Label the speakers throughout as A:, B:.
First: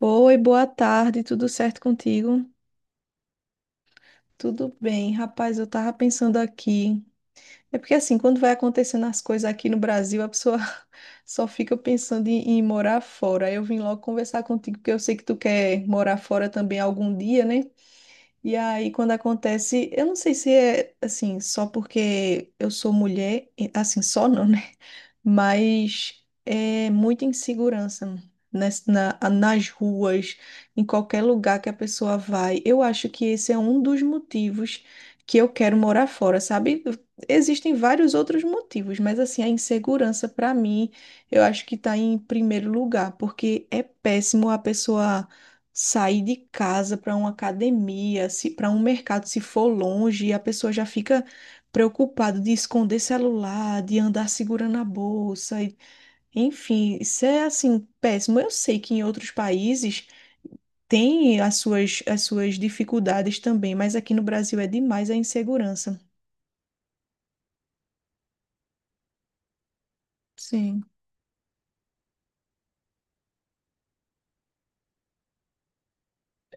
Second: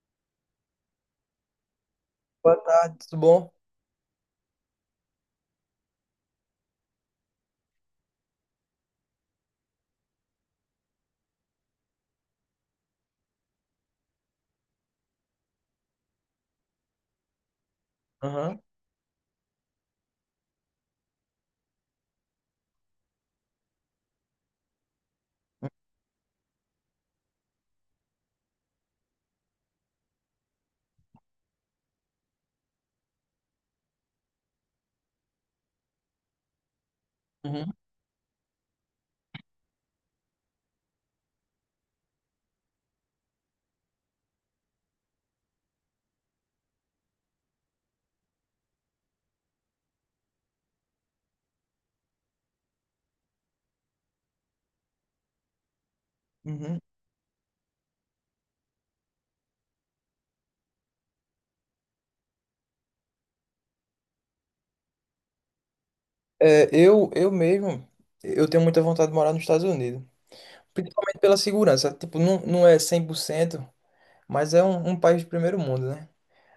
A: Oi, boa tarde, tudo certo contigo?
B: Boa tarde, tudo bom?
A: Tudo bem, rapaz, eu tava pensando aqui. É porque assim, quando vai acontecendo as coisas aqui no Brasil, a pessoa só fica pensando em morar fora. Eu vim logo conversar contigo, porque eu sei que tu quer morar fora também algum dia, né? E
B: Aham.
A: aí, quando acontece, eu não sei se é assim, só porque eu sou mulher, assim, só não, né? Mas é muita insegurança nas ruas, em qualquer lugar que a pessoa vai. Eu acho que esse é um dos motivos que eu quero morar fora, sabe?
B: Uhum.
A: Existem vários outros motivos, mas assim, a insegurança, para mim, eu acho que tá em primeiro lugar, porque é péssimo a pessoa sair de casa para uma academia, se para um mercado, se for longe, e a pessoa já fica preocupada de esconder celular, de andar segurando a bolsa,
B: Uhum.
A: enfim, isso é assim péssimo. Eu sei que em outros países tem as suas dificuldades também, mas aqui no Brasil é demais a insegurança.
B: É, eu mesmo, eu tenho muita vontade de morar nos Estados Unidos.
A: Sim,
B: Principalmente pela segurança. Tipo, não, não é 100%, mas é um país de primeiro mundo, né?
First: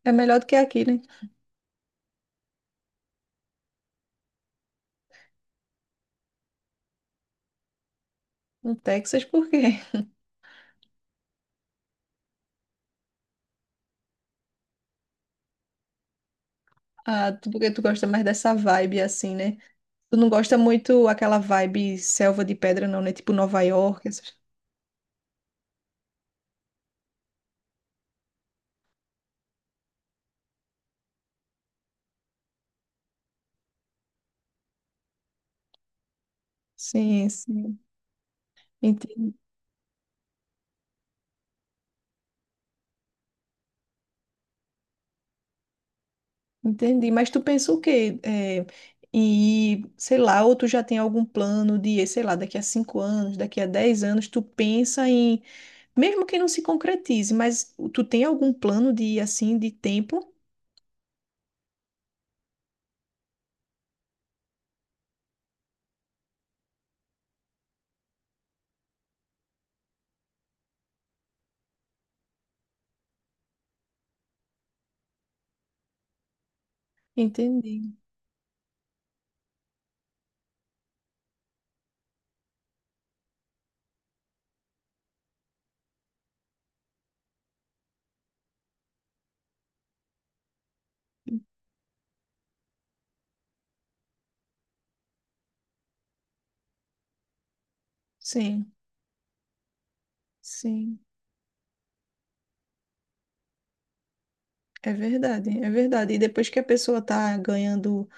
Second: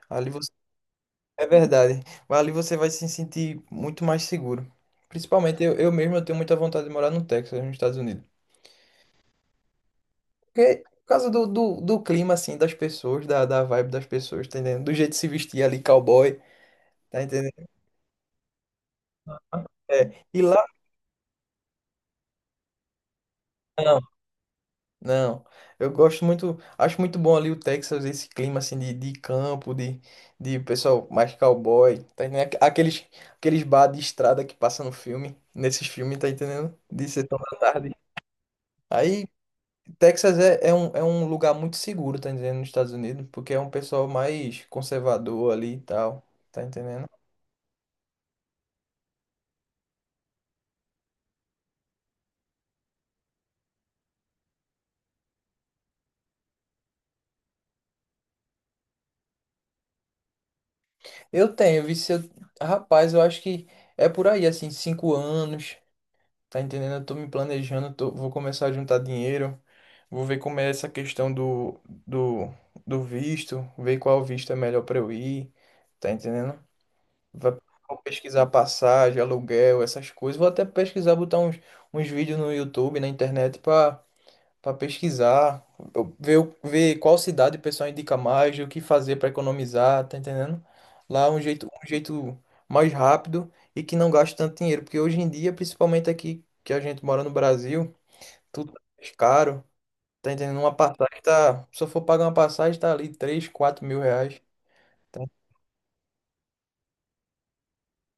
A: é
B: Ali
A: melhor do
B: você...
A: que aqui, né?
B: É verdade. Mas ali você vai se sentir muito mais seguro. Principalmente eu mesmo, eu tenho muita vontade de morar no Texas, nos Estados Unidos.
A: No Texas, por quê?
B: Porque, por causa do clima, assim, das pessoas, da vibe das pessoas, tá entendendo? Do jeito de se vestir ali, cowboy, tá
A: Ah,
B: entendendo?
A: porque tu gosta mais dessa vibe assim, né? Tu
B: É.
A: não gosta muito aquela vibe selva de pedra, não, né? Tipo Nova
B: Não.
A: York, essas...
B: Não, eu gosto muito, acho muito bom ali o Texas, esse clima assim de campo, de pessoal mais cowboy, tá entendendo? Aqueles bar de estrada que passa no filme, nesses filmes, tá entendendo? De
A: Sim,
B: sessão da
A: sim,
B: tarde. Aí,
A: entendi.
B: Texas é um lugar muito seguro, tá entendendo, nos Estados Unidos, porque é um pessoal mais conservador ali e tal, tá entendendo?
A: Entendi. Mas tu pensa o quê? É, e, sei lá, ou tu já tem algum plano de, sei lá, daqui a 5 anos, daqui a 10 anos, tu pensa em, mesmo que não se concretize, mas tu tem algum plano de, assim, de tempo?
B: Eu tenho, vi se eu, Rapaz, eu acho que é por aí, assim, 5 anos, tá entendendo? Eu tô me planejando, vou começar a juntar dinheiro. Vou ver como é essa questão do, do visto, ver qual visto é melhor para eu ir, tá entendendo? Va-
A: Entendi.
B: Vou pesquisar passagem, aluguel, essas coisas. Vou até pesquisar, botar uns vídeos no YouTube, na internet, para pesquisar, ver qual cidade o pessoal indica mais, o que fazer para economizar, tá entendendo? Lá é um jeito mais rápido e que não gasta tanto dinheiro, porque hoje em dia, principalmente aqui que a gente mora no Brasil, tudo
A: Sim,
B: é mais caro. Tá entendendo? Uma
A: sim,
B: passagem tá. Se eu for pagar uma passagem, tá ali 3 ou 4 mil reais.
A: é
B: Então,
A: verdade, é verdade. E depois que a pessoa tá ganhando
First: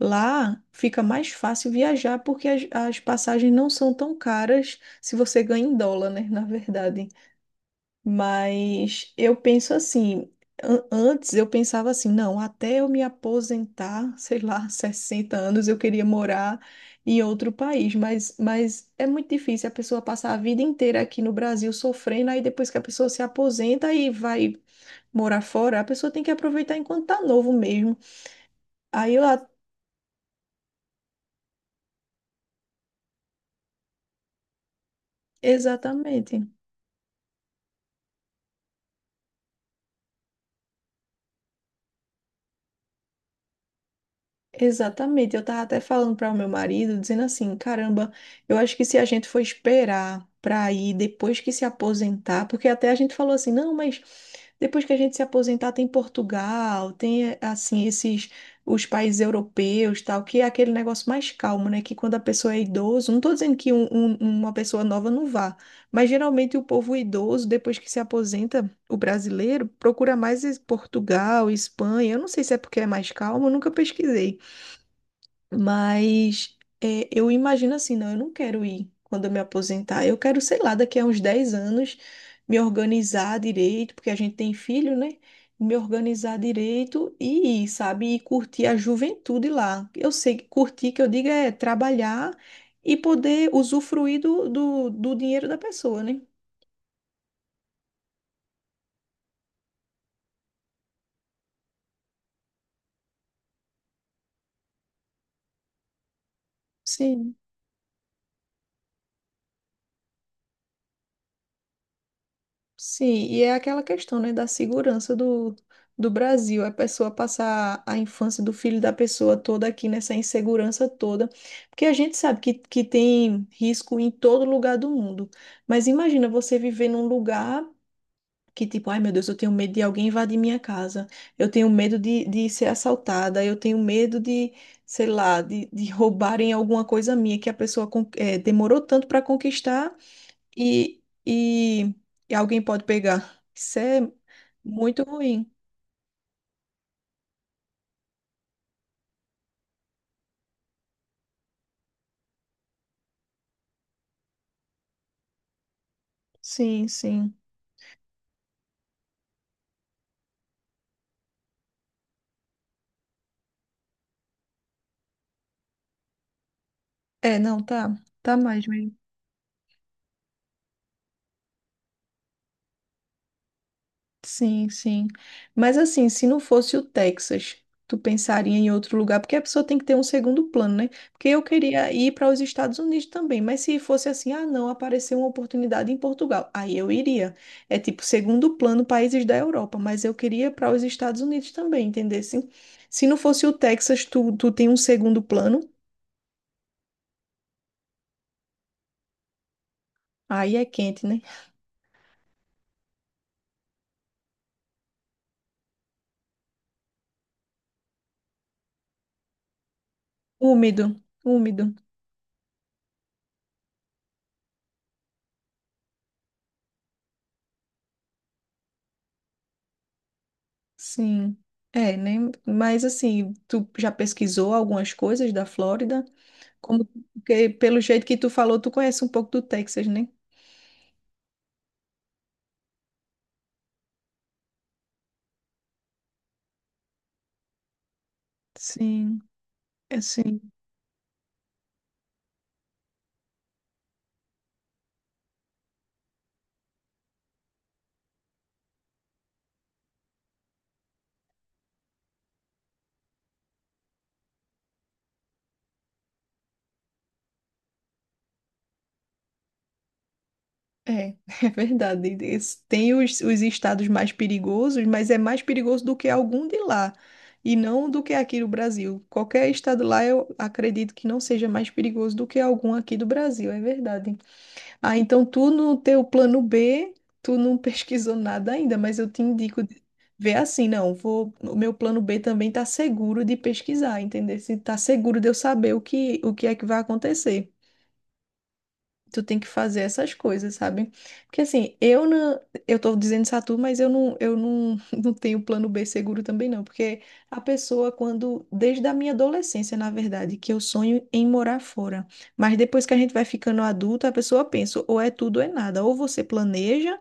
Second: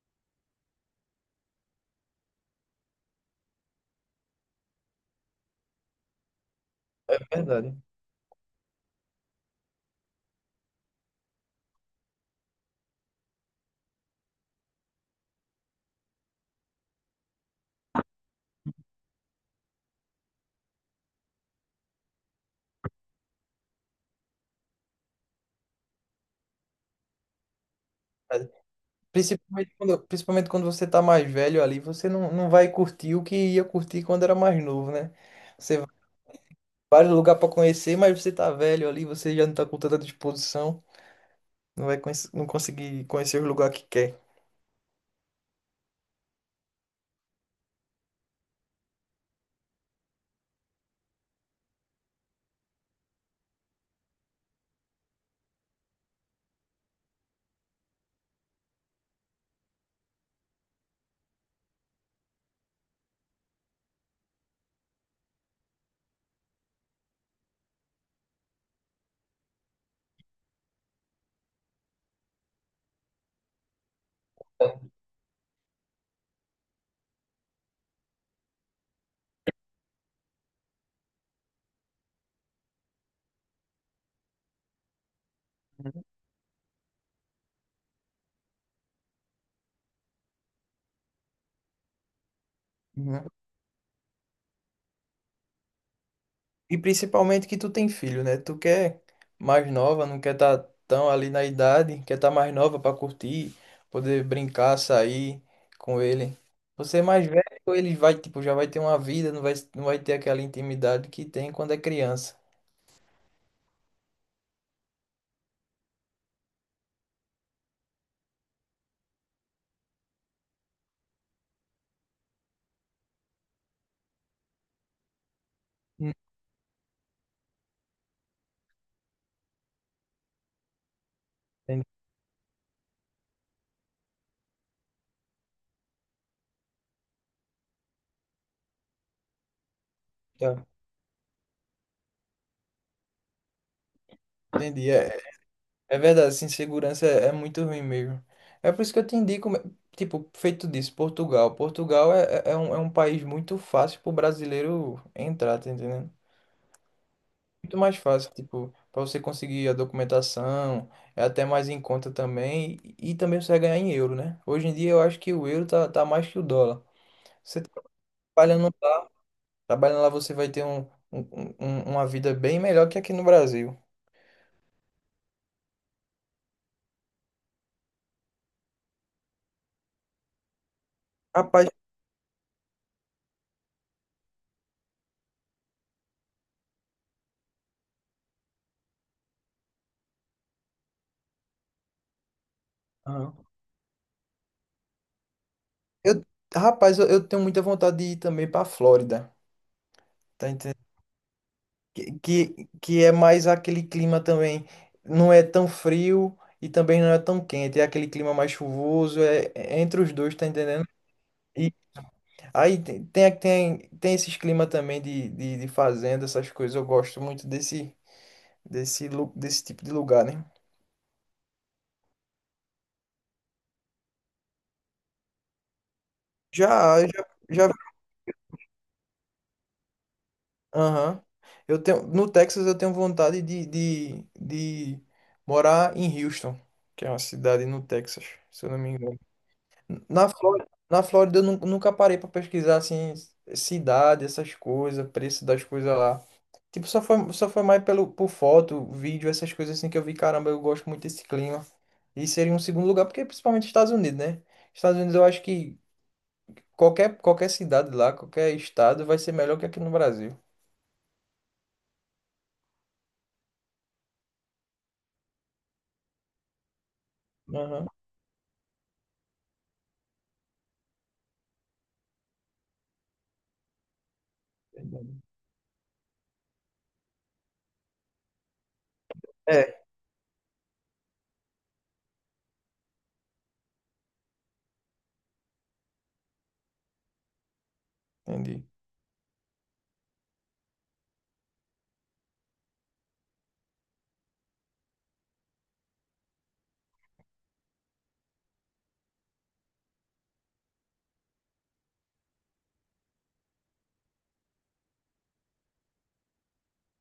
A: lá, fica mais fácil viajar, porque as passagens não são tão caras se você ganha em dólar, né? Na verdade.
B: é verdade.
A: Mas eu penso assim, antes eu pensava assim, não, até eu me aposentar, sei lá, 60 anos, eu queria morar em outro país, mas é muito difícil a pessoa passar a vida inteira aqui no Brasil sofrendo, aí depois que a pessoa se aposenta e vai morar fora, a pessoa tem que aproveitar enquanto tá novo mesmo.
B: é
A: Aí eu, a-
B: principalmente quando você tá mais velho ali, você não vai curtir o que ia curtir quando era mais novo, né? Você vai em
A: Exatamente.
B: vários lugares pra conhecer, mas você tá velho ali, você já não tá com tanta disposição, não conseguir conhecer o lugar que quer.
A: Exatamente, eu tava até falando para o meu marido, dizendo assim, caramba, eu acho que se a gente for esperar para ir depois que se aposentar, porque até a gente falou assim, não, mas depois que a gente se aposentar tem Portugal, tem assim esses os países europeus, tal, que é aquele negócio mais calmo, né? Que quando a pessoa é idoso, não tô dizendo que uma pessoa nova não vá, mas geralmente o povo idoso, depois que se aposenta, o brasileiro procura mais Portugal, Espanha. Eu não sei se é porque é mais calmo, eu nunca pesquisei. Mas é, eu imagino assim, não, eu não quero ir quando eu me aposentar. Eu quero, sei lá, daqui a uns 10 anos me organizar direito, porque a gente tem filho, né? Me organizar direito e ir, sabe? E curtir a juventude lá. Eu sei que curtir, que eu digo, é trabalhar e
B: Uhum.
A: poder usufruir do dinheiro da pessoa, né?
B: E principalmente que tu tem filho, né? Tu quer mais nova, não quer estar tão ali na idade, quer estar mais nova para curtir, poder brincar, sair com ele. Você é mais
A: Sim.
B: velho, ele vai, tipo, já vai ter uma vida, não vai ter aquela intimidade que tem quando é criança.
A: Sim, e é aquela questão, né, da segurança do, do Brasil, a pessoa passar a infância do filho da pessoa toda aqui nessa insegurança toda, porque a gente sabe que tem risco em todo lugar do mundo, mas
B: Hum.
A: imagina você viver num lugar que tipo, ai meu Deus, eu tenho medo de alguém invadir minha casa, eu tenho
B: Entendi.
A: medo de ser assaltada, eu tenho medo de, sei lá, de roubarem alguma coisa minha que a pessoa demorou tanto para conquistar
B: Tá.
A: e, e, e alguém pode pegar. Isso é
B: Entendi.
A: muito
B: É,
A: ruim.
B: é verdade, essa insegurança é muito ruim mesmo. É por isso que eu te indico, tipo, feito disso, Portugal. Portugal é um país muito fácil pro brasileiro entrar, tá entendendo?
A: Sim, sim.
B: Muito mais fácil, tipo, para você conseguir a documentação, é até mais em conta também, e também você vai ganhar em euro, né? Hoje em dia eu acho que o euro tá mais que o dólar.
A: É, não,
B: Você
A: tá. Tá mais
B: trabalhando
A: mesmo.
B: lá, trabalhando lá você vai ter um- uma vida bem melhor que aqui no Brasil.
A: Sim, sim. Mas assim, se não fosse o Texas, tu pensaria em outro lugar, porque a pessoa tem que ter um segundo plano, né? Porque eu
B: Rapaz.
A: queria ir para os Estados Unidos também, mas se fosse assim, ah, não, apareceu uma oportunidade em Portugal, aí eu iria. É tipo segundo plano países da Europa, mas eu queria para os Estados Unidos também, entendesse? Se não
B: Aham.
A: fosse o Texas, tu tem um segundo plano.
B: Eu, rapaz, eu tenho muita vontade de ir também para Flórida, tá
A: Aí é
B: entendendo?
A: quente, né?
B: Que é mais aquele clima também, não é tão frio e também não é tão quente, é aquele clima mais chuvoso, é entre os dois, tá
A: Úmido,
B: entendendo?
A: úmido.
B: Aí tem esses clima também de fazenda, essas coisas. Eu gosto muito desse tipo de lugar, né?
A: Sim. É, né? Mas assim, tu já pesquisou algumas coisas da Flórida? Como
B: Já, já,
A: porque
B: já,
A: pelo jeito que tu falou, tu conhece um pouco do Texas, né?
B: aham. No Texas eu tenho vontade de morar em Houston, que é uma cidade no Texas, se eu não me engano.
A: Sim,
B: Na
A: sim.
B: Flórida, na Flórida eu nunca parei para pesquisar assim cidade, essas coisas, preço das coisas lá. Tipo, só foi mais pelo, por foto, vídeo, essas coisas assim que eu vi, caramba, eu gosto muito desse clima. E seria um segundo lugar, porque principalmente Estados Unidos, né? Estados Unidos, eu acho que qualquer cidade lá, qualquer estado vai ser melhor que aqui no Brasil.
A: É, é verdade. Esse- Tem os estados mais perigosos, mas é mais perigoso do que algum de lá. E
B: Aham.
A: não do que aqui no Brasil. Qualquer estado lá, eu acredito que não seja mais perigoso do que algum aqui do Brasil, é verdade. Ah,
B: Verdade.
A: então tu no teu plano B, tu não pesquisou nada ainda, mas eu te indico
B: É,
A: de ver assim, não, vou, o meu plano B também tá seguro de pesquisar, entender? Se tá seguro de eu saber o que é que vai acontecer
B: entendi.
A: tu tem que fazer essas coisas, sabe? Porque assim, eu não, eu tô dizendo Satu, mas eu não, não tenho plano B seguro também não, porque a pessoa quando, desde a minha adolescência, na verdade, que eu sonho em morar fora, mas depois que a gente vai ficando adulto, a pessoa pensa, ou é tudo ou é nada, ou você planeja,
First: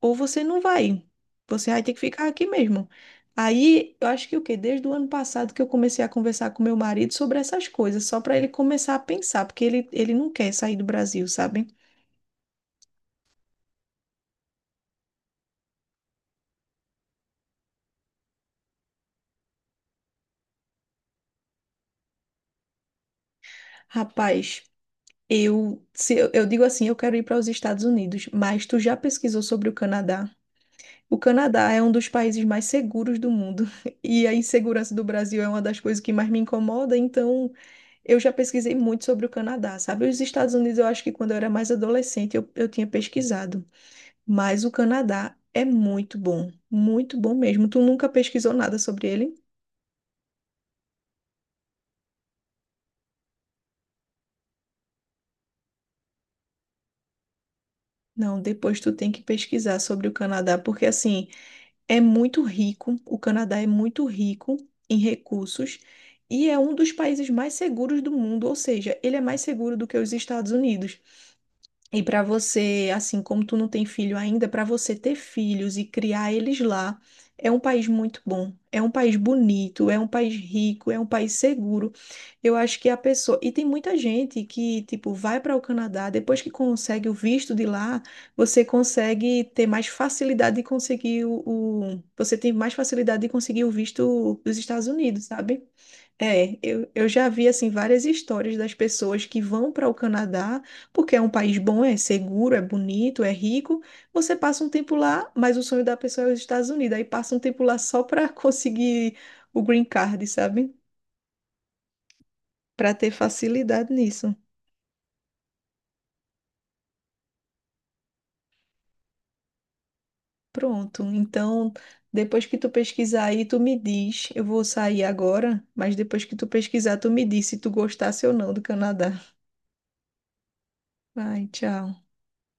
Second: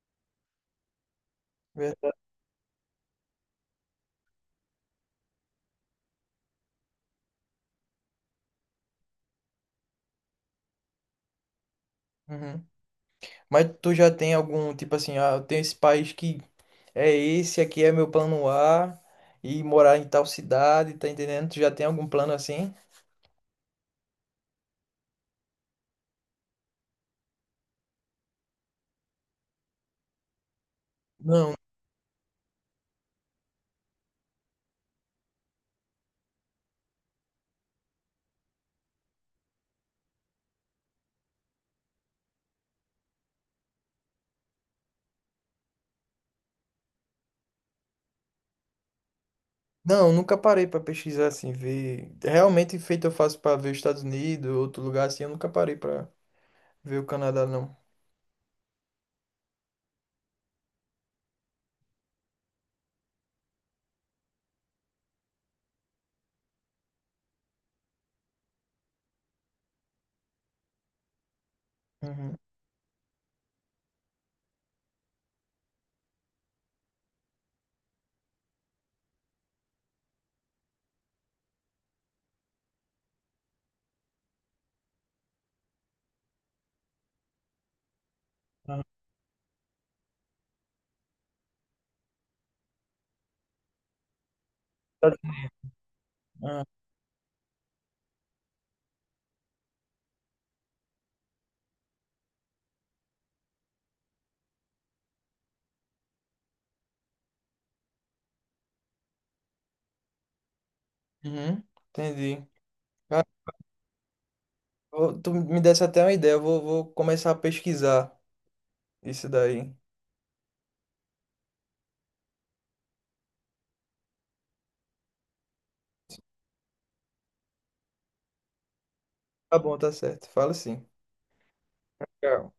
A: ou você não vai. Você vai ter que
B: Verdade.
A: ficar aqui mesmo. Aí, eu acho que o quê? Desde o ano passado que eu comecei a conversar com meu marido sobre essas coisas, só para ele começar a pensar, porque ele não quer sair do Brasil, sabe?
B: Uhum. Mas tu já tem algum, tipo assim, ah, eu tenho esse país que é esse, aqui é meu plano A, e morar em tal cidade, tá entendendo? Tu já tem algum plano assim?
A: Rapaz, eu, se eu, eu digo assim, eu quero ir para os Estados Unidos, mas tu já pesquisou sobre o Canadá? O
B: Não,
A: Canadá é um dos países mais seguros do mundo e a insegurança do Brasil é uma das coisas que mais me incomoda, então eu já pesquisei muito sobre o Canadá, sabe? Os Estados Unidos eu acho que quando eu era mais adolescente eu tinha pesquisado, mas o Canadá é muito bom mesmo. Tu nunca pesquisou nada sobre ele?
B: não, nunca parei pra pesquisar assim, ver. Realmente feito eu faço pra ver os Estados Unidos, outro lugar assim, eu nunca parei pra ver o Canadá, não.
A: Não, depois tu tem que pesquisar sobre o Canadá, porque assim. É muito rico, o Canadá é muito rico em recursos e é um dos países mais seguros do mundo, ou seja, ele é mais seguro do que os Estados Unidos. E para
B: Uhum.
A: você, assim como tu não tem filho ainda, para você ter filhos e criar eles lá, é um país muito bom, é um país bonito, é um país rico, é um país seguro. Eu acho que a pessoa. E tem muita gente que, tipo, vai para o Canadá, depois que consegue o visto de lá, você
B: Aham.
A: consegue ter mais facilidade de conseguir o. Você tem mais facilidade de conseguir o visto dos Estados Unidos, sabe? É,
B: Ah,
A: eu já vi assim várias histórias das pessoas que vão para o Canadá porque é um país bom, é seguro, é bonito, é rico. Você passa um tempo lá, mas o sonho da pessoa é os Estados Unidos. Aí passa um tempo lá só para conseguir o green card, sabe?
B: uhum, entendi.
A: Para ter
B: Cara,
A: facilidade nisso.
B: tu me desse até uma ideia, eu vou começar a pesquisar isso daí.
A: Pronto. Então, depois que tu pesquisar aí, tu me diz. Eu vou sair agora, mas depois que tu pesquisar, tu me diz se tu gostasse ou não do Canadá.
B: Tá bom, tá certo. Fala sim.
A: Vai, tchau.
B: Tchau.